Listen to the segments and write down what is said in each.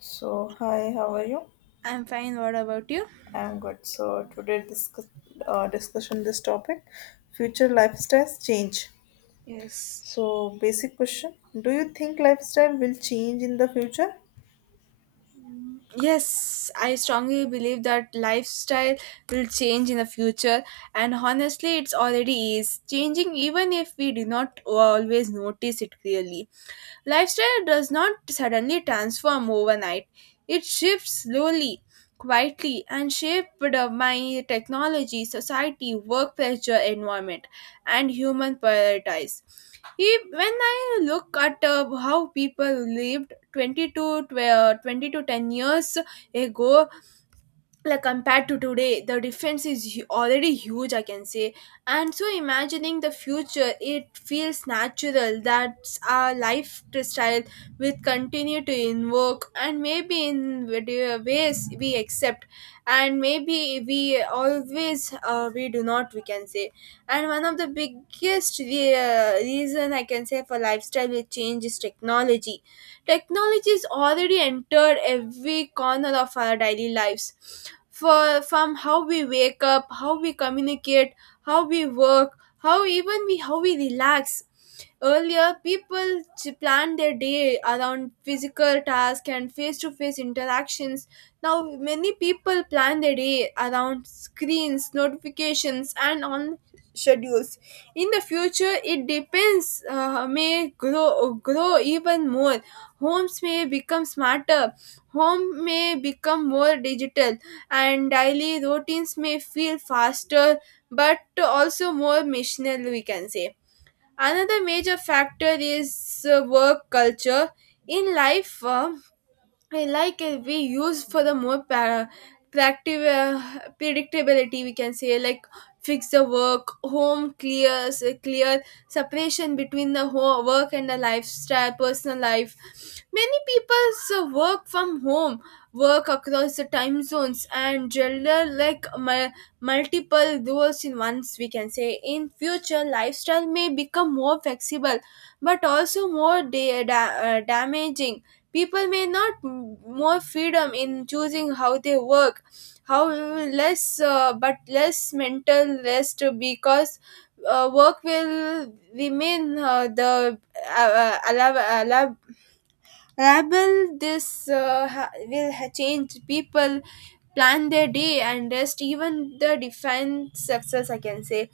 So, hi, how are you? I'm fine. What about you? I'm good. So, today discussion this topic, future lifestyles change. Yes. So, basic question: Do you think lifestyle will change in the future? Yes, I strongly believe that lifestyle will change in the future, and honestly, it's already is changing even if we do not always notice it clearly. Lifestyle does not suddenly transform overnight, it shifts slowly, quietly, and shaped by technology, society, work pressure, environment, and human priorities. When I look at how people live 20 to 20 to 10 years ago, like compared to today, the difference is already huge, I can say. And so imagining the future, it feels natural that our lifestyle will continue to invoke, and maybe in ways we accept, and maybe we always we do not, we can say. And one of the biggest reason I can say for lifestyle will change is technology. Technology is already entered every corner of our daily lives, for from how we wake up, how we communicate, how we work, how even we, how we relax. Earlier people planned their day around physical tasks and face-to-face interactions. Now many people plan their day around screens, notifications, and on schedules. In the future it depends, may grow even more. Homes may become smarter, home may become more digital, and daily routines may feel faster, but also more missional, we can say. Another major factor is work culture. In life, I like it. We use for the more para- practive predictability, we can say, like fix the work, home clear separation between the ho work and the lifestyle, personal life. Many people's work from home, work across the time zones, and gender like multiple roles in once, we can say. In future lifestyle may become more flexible, but also more damaging. People may not more freedom in choosing how they work, how less, but less mental rest, because work will remain uh, allow, allowable. Rabble this change people plan their day and rest, even the define success, I can say.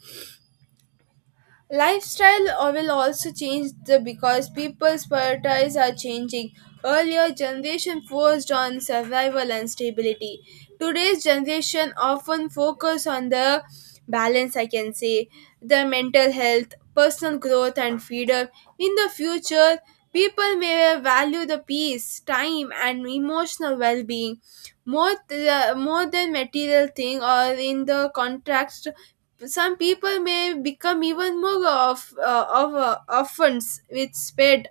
Lifestyle will also change the, because people's priorities are changing. Earlier generation focused on survival and stability. Today's generation often focus on the balance, I can say, the mental health, personal growth, and freedom. In the future, people may value the peace, time, and emotional well-being more more than material thing, or in the contrast some people may become even more of, orphans with sped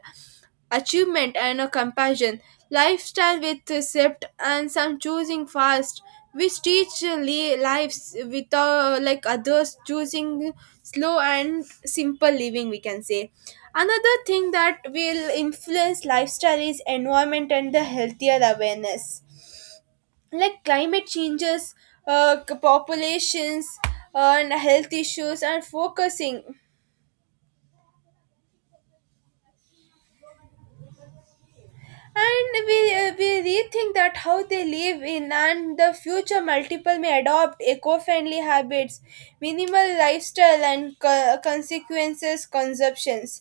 achievement and a compassion lifestyle with recept, and some choosing fast lives, without like others choosing slow and simple living, we can say. Another thing that will influence lifestyle is environment and the healthier awareness, like climate changes, populations, and health issues, and focusing. And we rethink that how they live in, and the future multiple may adopt eco-friendly habits, minimal lifestyle, and consequences consumptions.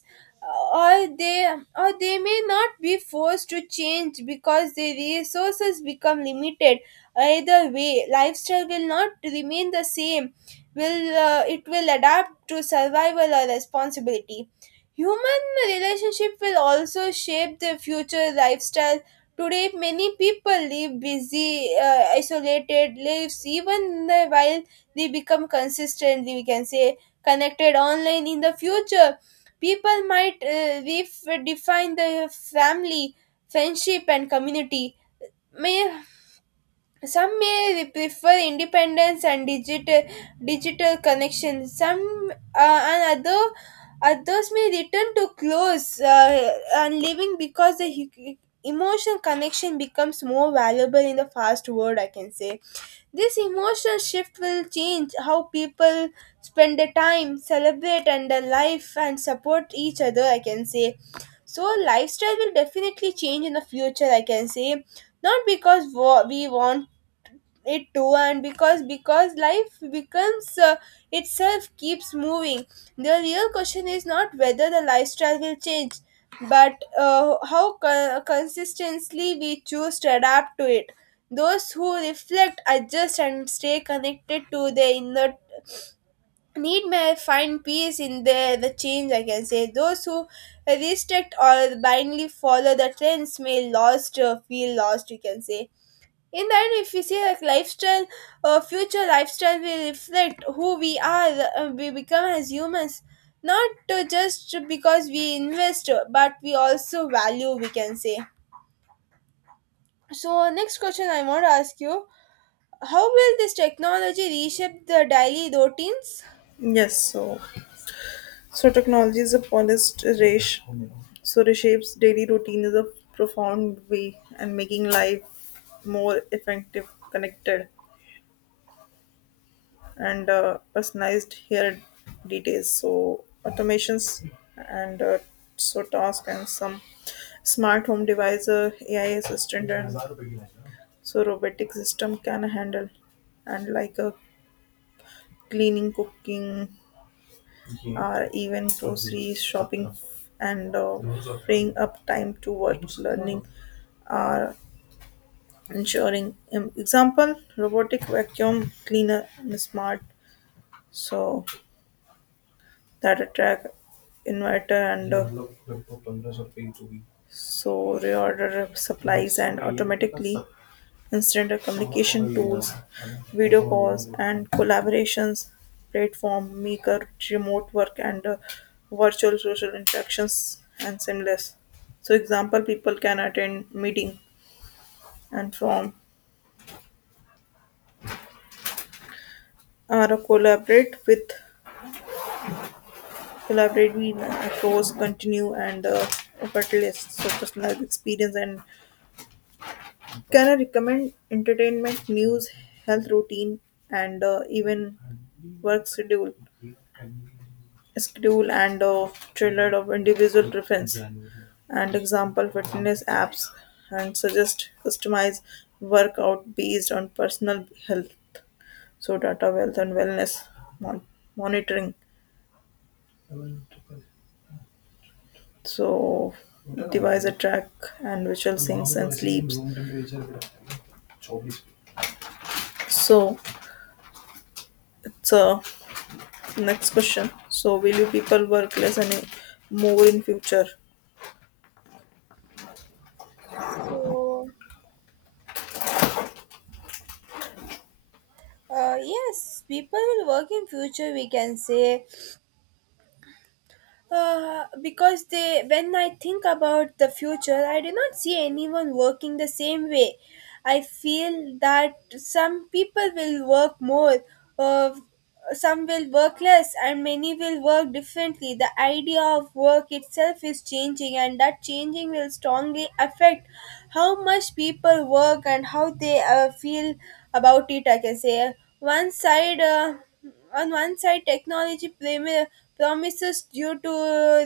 Or they, or they may not be forced to change because their resources become limited. Either way lifestyle will not remain the same, will it will adapt to survival or responsibility. Human relationship will also shape the future lifestyle. Today, many people live busy, isolated lives, even while they become consistently, we can say, connected online. In the future, people might redefine the family, friendship, and community. May some may prefer independence and digital connections. Some, and other others may return to close and living, because the emotional connection becomes more valuable in the fast world, I can say. This emotional shift will change how people spend their time, celebrate, and their life, and support each other, I can say. So lifestyle will definitely change in the future, I can say, not because we want it too, and because life becomes, itself keeps moving. The real question is not whether the lifestyle will change, but consistently we choose to adapt to it. Those who reflect, adjust, and stay connected to their inner need may find peace in the change, I can say. Those who restrict or blindly follow the trends may lost feel lost, you can say. In the end, if we see, like lifestyle, future lifestyle will reflect who we are, we become as humans, not just because we invest, but we also value, we can say. So next question I want to ask you: how will this technology reshape the daily routines? Yes. So, technology is a polished race. So, reshapes daily routine is a profound way and making life more effective, connected, and personalized here details so automations and so task and some smart home device AI assistant and so robotic system can handle and like a cleaning cooking or even grocery shopping and freeing up time to work learning or ensuring example robotic vacuum cleaner and smart so that attract inventor and so reorder supplies and automatically instant communication tools, video calls and collaborations platform make a remote work and virtual social interactions and seamless. So example people can attend meeting and from or collaborate with across continue and bucket list so personalized experience and can I recommend entertainment, news, health routine, and even work schedule, schedule and tailored of individual preference, and example fitness apps, and suggest customized workout based on personal health, so data wealth and wellness mon- monitoring, so device a track and visual syncs and sleeps. So it's a next question. So, will you people work less and more in future? So, yes, people will work in future, we can say. Because they, when I think about the future, I do not see anyone working the same way. I feel that some people will work more, uh, some will work less, and many will work differently. The idea of work itself is changing, and that changing will strongly affect how much people work and how they feel about it, I can say. One side, on one side, technology promises due to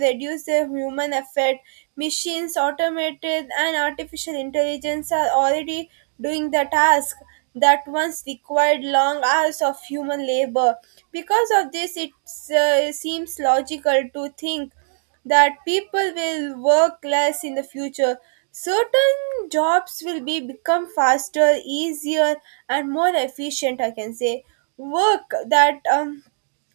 reduce the human effort. Machines automated and artificial intelligence are already doing the task that once required long hours of human labor. Because of this it seems logical to think that people will work less in the future. Certain jobs will be become faster, easier, and more efficient, I can say. Work that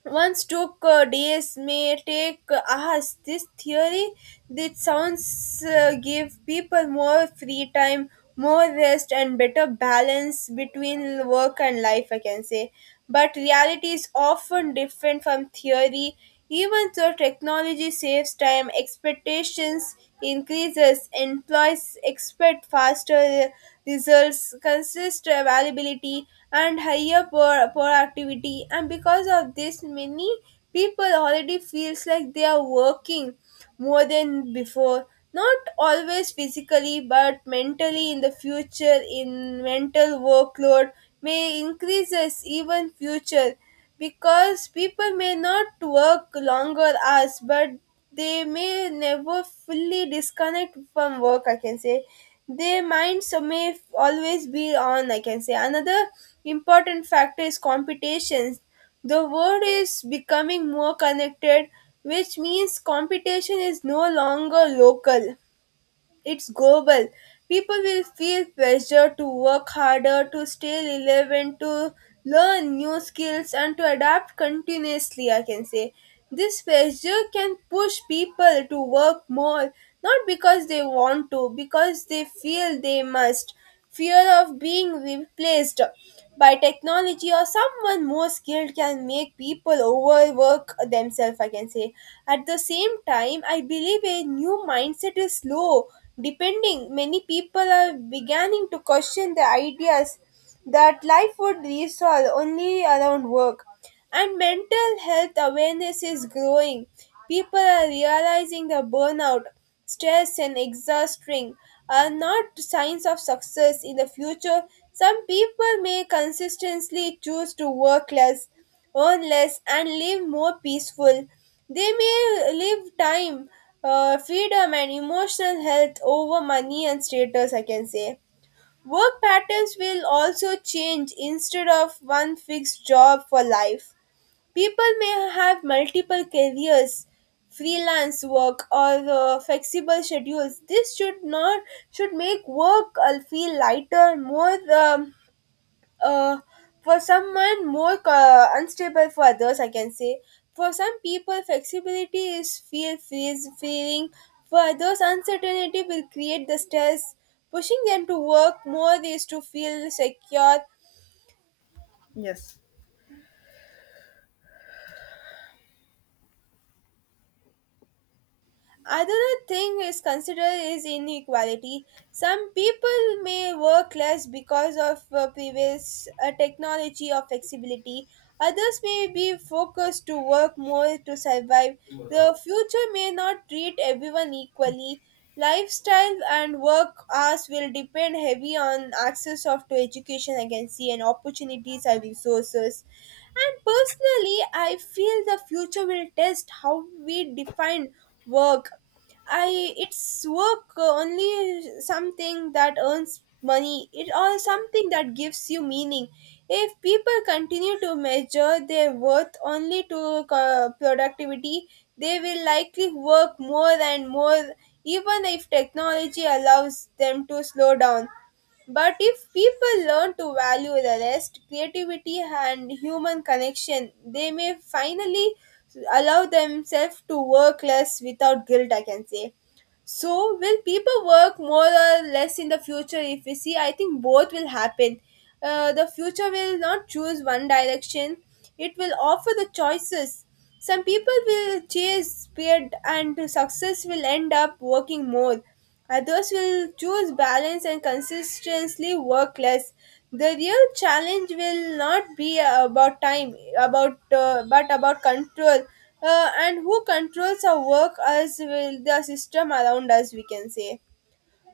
once took days may take hours. This theory, this sounds give people more free time, more rest, and better balance between work and life, I can say. But reality is often different from theory. Even though technology saves time, expectations increases. Employees expect faster results, consistent availability, and higher productivity. And because of this, many people already feels like they are working more than before. Not always physically, but mentally. In the future, in mental workload may increases even future, because people may not work longer hours, but they may never fully disconnect from work, I can say. Their minds may always be on, I can say. Another important factor is competitions. The world is becoming more connected, which means competition is no longer local, it's global. People will feel pressure to work harder, to stay relevant, to learn new skills, and to adapt continuously, I can say. This pressure can push people to work more, not because they want to, because they feel they must. Fear of being replaced by technology or someone more skilled can make people overwork themselves, I can say. At the same time, I believe a new mindset is slow, depending. Many people are beginning to question the ideas that life would resolve only around work. And mental health awareness is growing. People are realizing that burnout, stress, and exhausting are not signs of success in the future. Some people may consistently choose to work less, earn less, and live more peaceful. They may live time, freedom, and emotional health over money and status, I can say. Work patterns will also change instead of one fixed job for life. People may have multiple careers, freelance work, or flexible schedules. This should not should make work feel lighter, more uh, for someone, more unstable for others, I can say. For some people, flexibility is fear frees feeling. For others, uncertainty will create the stress, pushing them to work more is to feel secure. Yes. Another thing is considered is inequality. Some people may work less because of previous technology or flexibility. Others may be focused to work more to survive. The future may not treat everyone equally. Lifestyle and work hours will depend heavy on access of to education, agency, and opportunities and resources. And personally, I feel the future will test how we define work. I it's work only something that earns money. It or something that gives you meaning. If people continue to measure their worth only to productivity, they will likely work more and more, even if technology allows them to slow down. But if people learn to value the rest, creativity, and human connection, they may finally allow themselves to work less without guilt, I can say. So, will people work more or less in the future? If we see, I think both will happen. The future will not choose one direction, it will offer the choices. Some people will chase speed and success will end up working more. Others will choose balance and consistently work less. The real challenge will not be about time, about but about control, and who controls our work as will the system around us, we can say.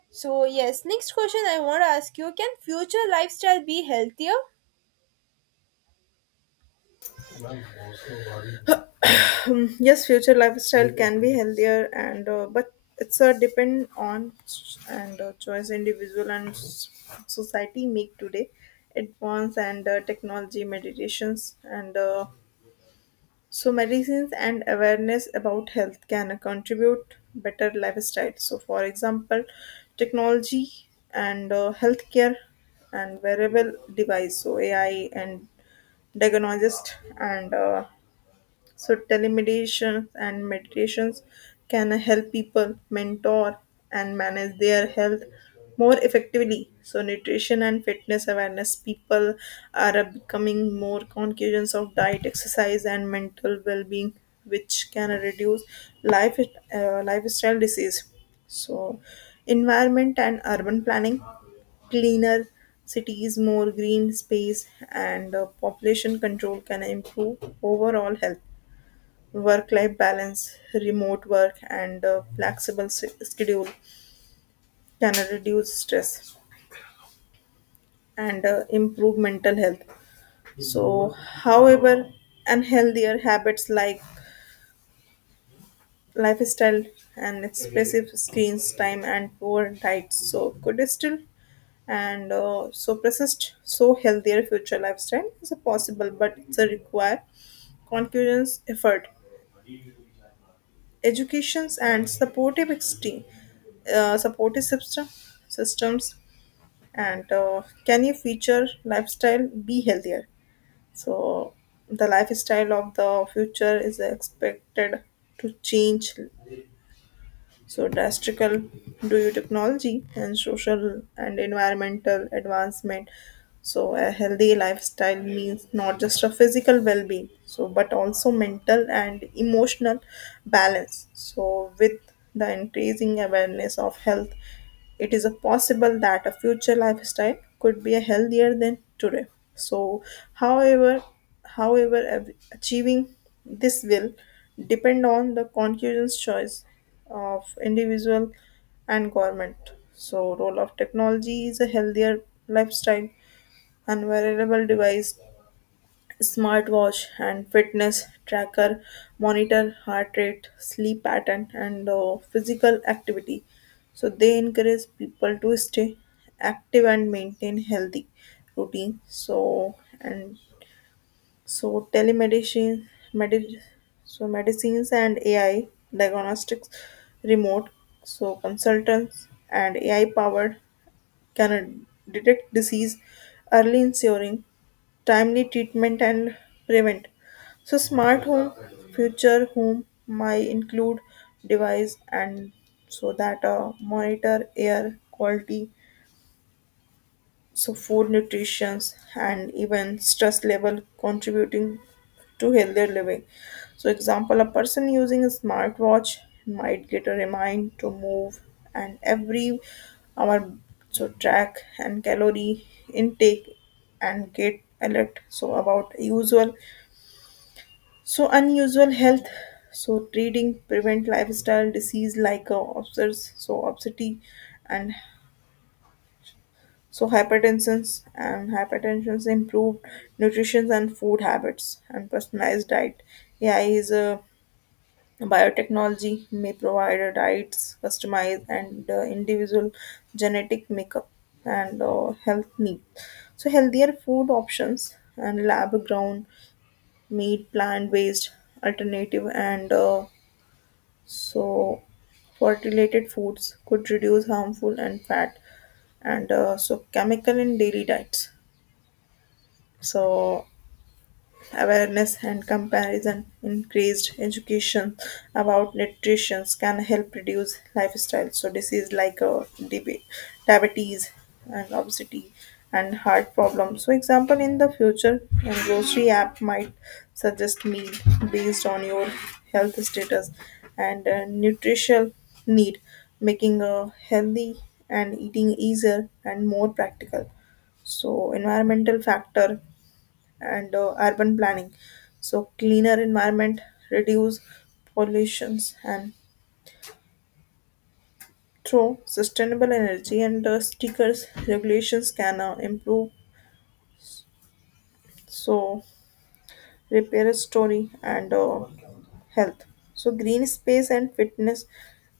So yes, next question I want to ask you: can future lifestyle be healthier? Yes, future lifestyle can be healthier, and but it's a depend on s- and choice individual and society make today. Advance and technology meditations and so medicines and awareness about health can contribute better lifestyle. So for example, technology and healthcare and wearable device, so AI and diagnosist and so telemedicine and meditations can help people mentor and manage their health more effectively. So nutrition and fitness awareness people are becoming more conscious of diet, exercise, and mental well-being, which can reduce life lifestyle disease. So environment and urban planning cleaner cities, more green space, and population control can improve overall health. Work life balance, remote work, and a flexible schedule can reduce stress and improve mental health. So, however, unhealthier habits like lifestyle and excessive screens time and poor diet so could still and so persist so healthier future lifestyle is a possible but it's a require conscious effort educations and supportive systems and can your future lifestyle be healthier so the lifestyle of the future is expected to change so, drastic due to technology and social and environmental advancement. So, a healthy lifestyle means not just a physical well being, so but also mental and emotional balance. So, with the increasing awareness of health, it is a possible that a future lifestyle could be a healthier than today. So, however, however, achieving this will depend on the conscious choice of individual and government. So role of technology is a healthier lifestyle and wearable device, smartwatch and fitness tracker monitor heart rate, sleep pattern and physical activity. So they encourage people to stay active and maintain healthy routine. So and so telemedicine, medi- so medicines and AI, diagnostics, remote, so consultants and AI powered can detect disease early, ensuring timely treatment and prevent. So smart home, future home might include device and so that monitor air quality, so food nutrition and even stress level contributing to healthier living so example a person using a smartwatch might get a remind to move and every hour so track and calorie intake and get alert so about usual so unusual health so treating prevent lifestyle disease like obsess so obesity and so hypertensions and hypertensions improved nutrition and food habits and personalized diet. AI is a biotechnology may provide a diets customized and individual genetic makeup and health needs. So healthier food options and lab grown meat, plant based alternative and so fertilated foods could reduce harmful and fat and so chemical in daily diets. So awareness and comparison, increased education about nutrition can help reduce lifestyle. So disease like diabetes and obesity and heart problems. So example in the future, a grocery app might suggest meal based on your health status and nutritional need, making a healthy and eating easier and more practical so environmental factor and urban planning. So, cleaner environment, reduce pollutions, and through sustainable energy and stickers, regulations can improve. So, repair story and health. So, green space and fitness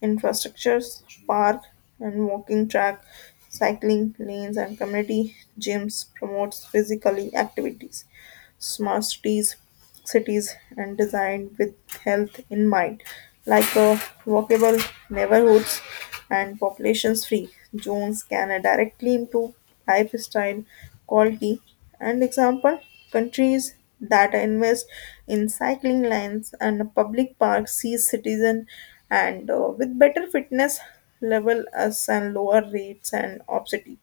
infrastructures, park and walking track, cycling lanes, and community gyms promotes physically activities. Smart cities, and designed with health in mind, like walkable neighborhoods and populations-free zones can directly improve lifestyle quality. And example, countries that invest in cycling lanes and public parks see citizen and with better fitness level as and lower rates and obesity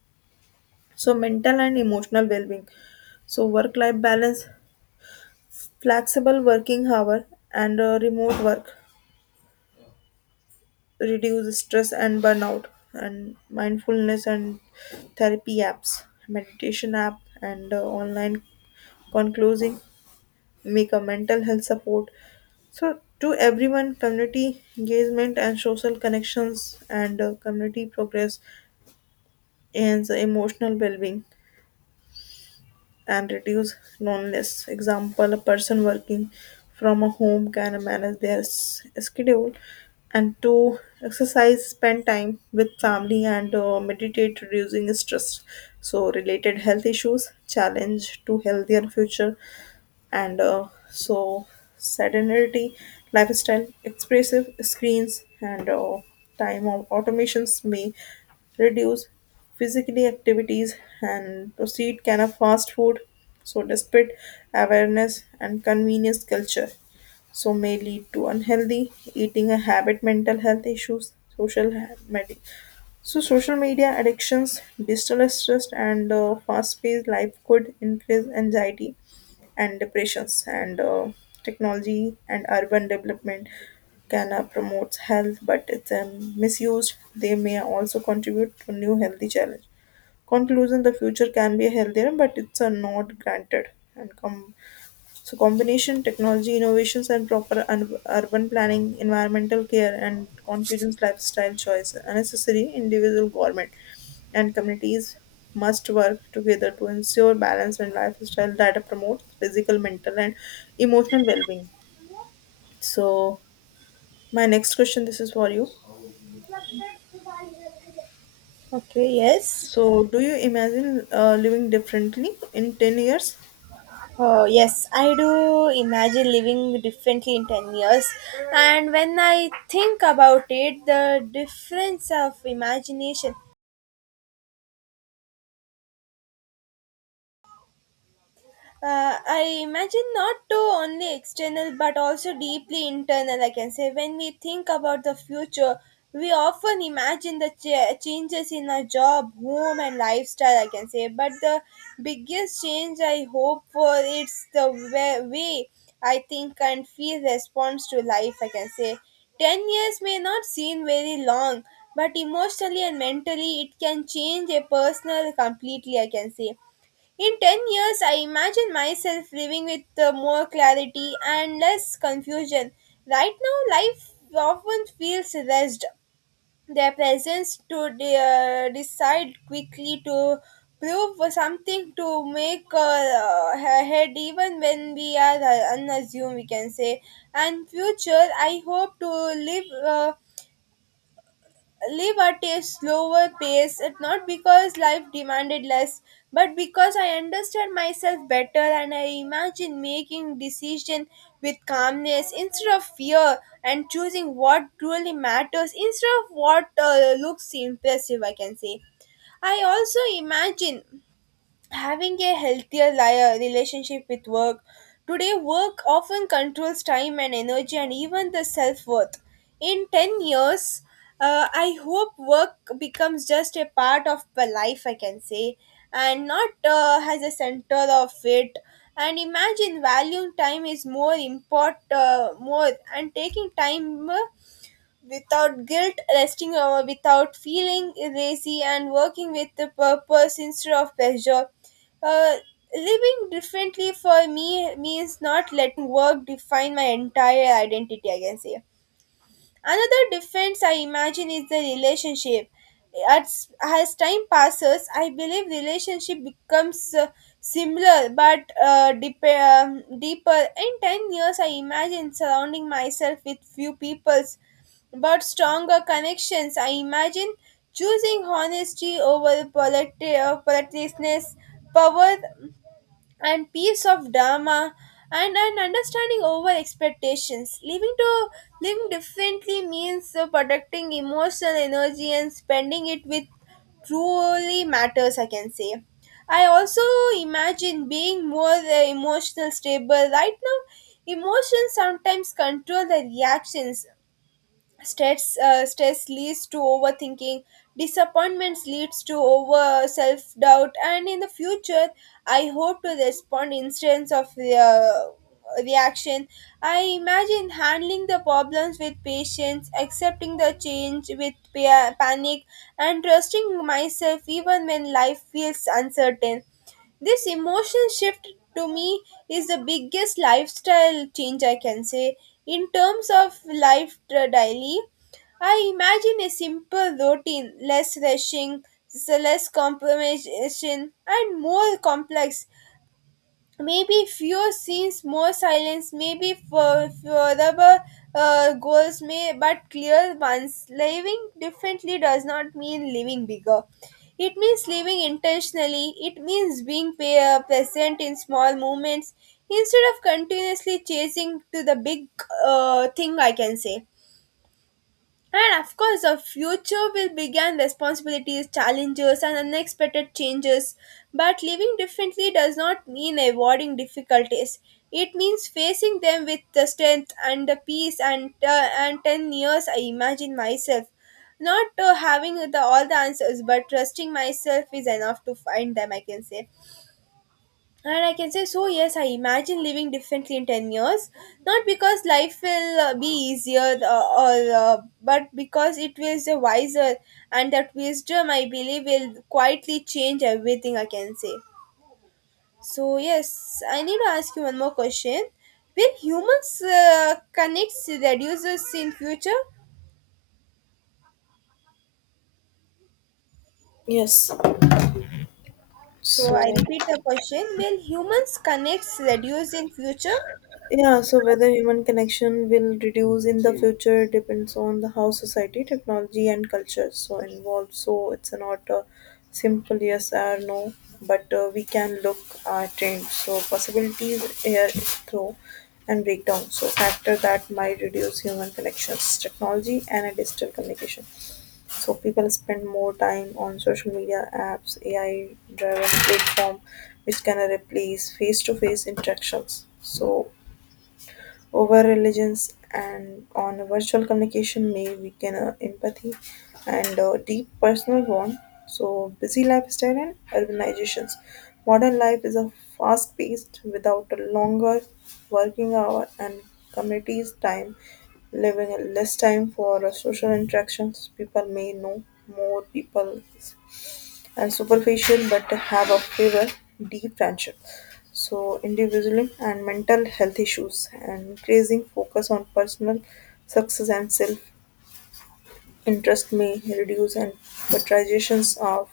so mental and emotional well-being so work life balance flexible working hour and remote work reduce stress and burnout and mindfulness and therapy apps, meditation app and online conclosing make a mental health support. So to everyone, community engagement and social connections and community progress and the emotional well-being, and reduce loneliness. Example, a person working from a home can manage their schedule and to exercise, spend time with family and meditate, reducing stress. So related health issues, challenge to healthier future and so sedentary lifestyle, expressive screens, and time of automations may reduce physically activities and proceed can of fast food. So despite awareness and convenience culture, so may lead to unhealthy eating a habit, mental health issues, so social media addictions, digital stress, and fast-paced life could increase anxiety and depressions and technology and urban development can promote health but it's misused they may also contribute to new healthy challenge conclusion the future can be healthier but it's not granted and come so combination technology innovations and proper urban planning, environmental care, and conscious lifestyle choice are necessary. Individual government and communities must work together to ensure balance and lifestyle that promotes physical, mental, and emotional well-being. So my next question, this is for you. Okay, yes. So do you imagine living differently in 10 years? Oh, yes, I do imagine living differently in 10 years. And when I think about it, the difference of imagination, I imagine not to only external but also deeply internal. I can say when we think about the future, we often imagine the changes in our job, home, and lifestyle. I can say, but the biggest change I hope for it's the way I think and feel response to life. I can say. 10 years may not seem very long, but emotionally and mentally it can change a personal completely, I can say. In 10 years, I imagine myself living with more clarity and less confusion. Right now, life often feels rushed. Their presence to decide quickly to prove something to make ahead, even when we are unassuming, we can say. And future, I hope to live. Uh, live at a slower pace, it not because life demanded less, but because I understand myself better and I imagine making decision with calmness instead of fear and choosing what truly matters instead of what looks impressive, I can say. I also imagine having a healthier relationship with work. Today, work often controls time and energy and even the self worth. In 10 years, I hope work becomes just a part of my life, I can say, and not as a center of it. And imagine valuing time is more important, more, and taking time without guilt, resting without feeling lazy, and working with the purpose instead of pleasure. Uh, Living differently for me means not letting work define my entire identity, I can say. Another difference I imagine is the relationship. As time passes, I believe relationship becomes similar but deep, deeper. In 10 years, I imagine surrounding myself with few peoples but stronger connections. I imagine choosing honesty over politeness, power and peace of dharma and an understanding over expectations. Living differently means protecting emotional energy and spending it with truly matters. I can say. I also imagine being more emotional stable. Right now, emotions sometimes control the reactions stress stress leads to overthinking disappointments leads to over self doubt, and in the future I hope to respond instance of reaction. I imagine handling the problems with patience, accepting the change with panic and trusting myself even when life feels uncertain. This emotional shift to me is the biggest lifestyle change, I can say. In terms of life daily, I imagine a simple routine, less rushing, less compromisation, and more complex, maybe fewer scenes, more silence, maybe for further goals, may but clear ones. Living differently does not mean living bigger, it means living intentionally. It means being present in small moments instead of continuously chasing to the big thing, I can say. And of course, the future will begin responsibilities, challenges, and unexpected changes. But living differently does not mean avoiding difficulties. It means facing them with the strength and the peace. And 10 years, I imagine myself not having all the answers, but trusting myself is enough to find them. I can say. And I can say, so yes, I imagine living differently in 10 years. Not because life will be easier, or but because it will be wiser, and that wisdom, I believe, will quietly change everything, I can say. So, yes, I need to ask you one more question. Will humans connects reduces in future? Yes. So, I So repeat the question. Will humans connects reduce in future? yeah, so whether human connection will reduce in the future depends on the how society, technology, and culture so involved. So it's not a simple yes or no, but we can look at trends. So possibilities here is through and breakdown. So factor that might reduce human connections, technology, and a digital communication. So people spend more time on social media apps, AI-driven platform, which can replace face-to-face interactions. So over religions and on virtual communication may weaken empathy and deep personal bond so busy lifestyle and urbanizations modern life is a fast paced without a longer working hour and communities time leaving less time for social interactions people may know more people and superficial but have a fever, deep friendship. So individualism and mental health issues and increasing focus on personal success and self-interest may reduce and patronizations of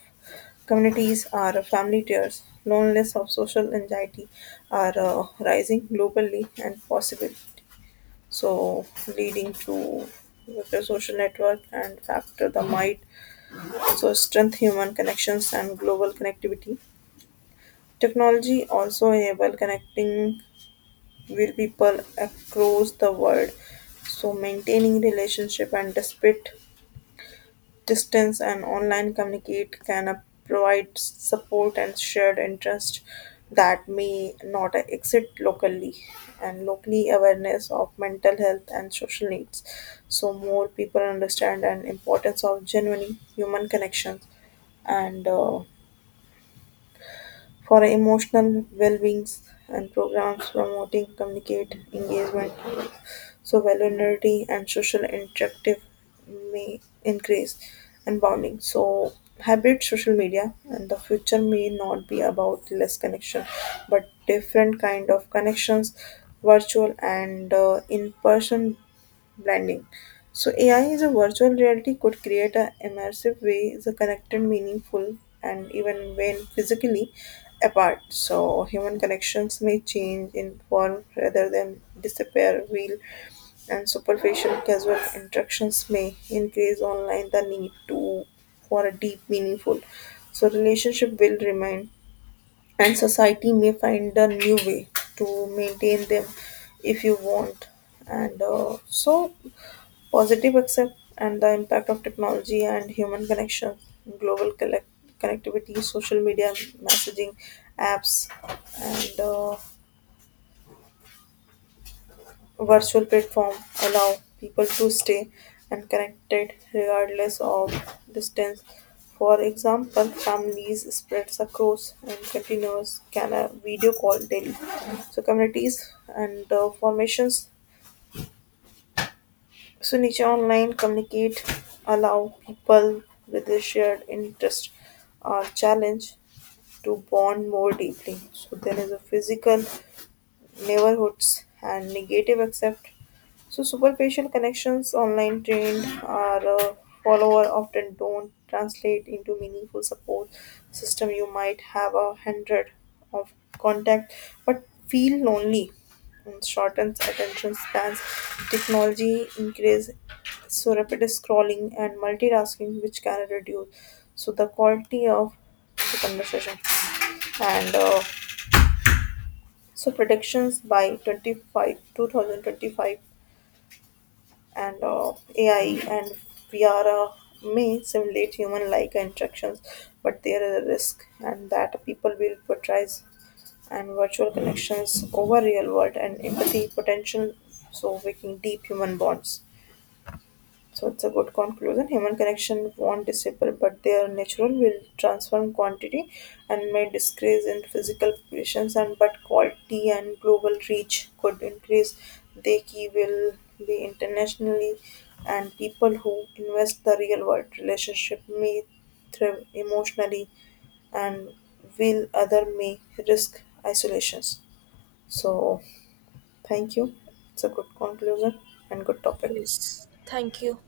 communities are family tears, loneliness of social anxiety are rising globally and possible. So leading to the social network and factor the might. So strength human connections and global connectivity technology also enable connecting with people across the world. So maintaining relationship and despite distance and online communicate can provide support and shared interest that may not exist locally and locally awareness of mental health and social needs so more people understand and importance of genuine human connections and for emotional well being and programs promoting communicate engagement so vulnerability and social interactive may increase and bonding so hybrid social media and the future may not be about less connection but different kind of connections virtual and in person blending. So AI is a virtual reality could create a immersive way the connected, meaningful, and even when physically apart. So human connections may change in form rather than disappear. Real and superficial casual interactions may increase online the need to for a deep, meaningful. So relationship will remain, and society may find a new way to maintain them if you want and so positive accept and the impact of technology and human connection, global connectivity, social media, messaging apps, and virtual platform allow people to stay and connected regardless of distance. For example, families spreads across and continuous can a video call daily. So communities and formations so niche online communicate allow people with a shared interest or challenge to bond more deeply. So there is a physical neighborhoods and negative accept so superficial connections online trained are follower often don't translate into meaningful support system. You might have a hundred of contact but feel lonely and shortens attention spans. Technology increase so rapid scrolling and multitasking which can reduce so the quality of the conversation and so predictions by 25 2025 and AI and VR may simulate human-like interactions, but there is a risk, and that people will portrays and virtual connections over real world and empathy potential, so making deep human bonds. So it's a good conclusion. Human connection won't disappear, but their natural will transform quantity and may decrease in physical presence and but quality and global reach could increase. They key will be internationally and people who invest the real world relationship may thrive emotionally and will other may risk isolations. So thank you. It's a good conclusion and good topic. Yes, thank you.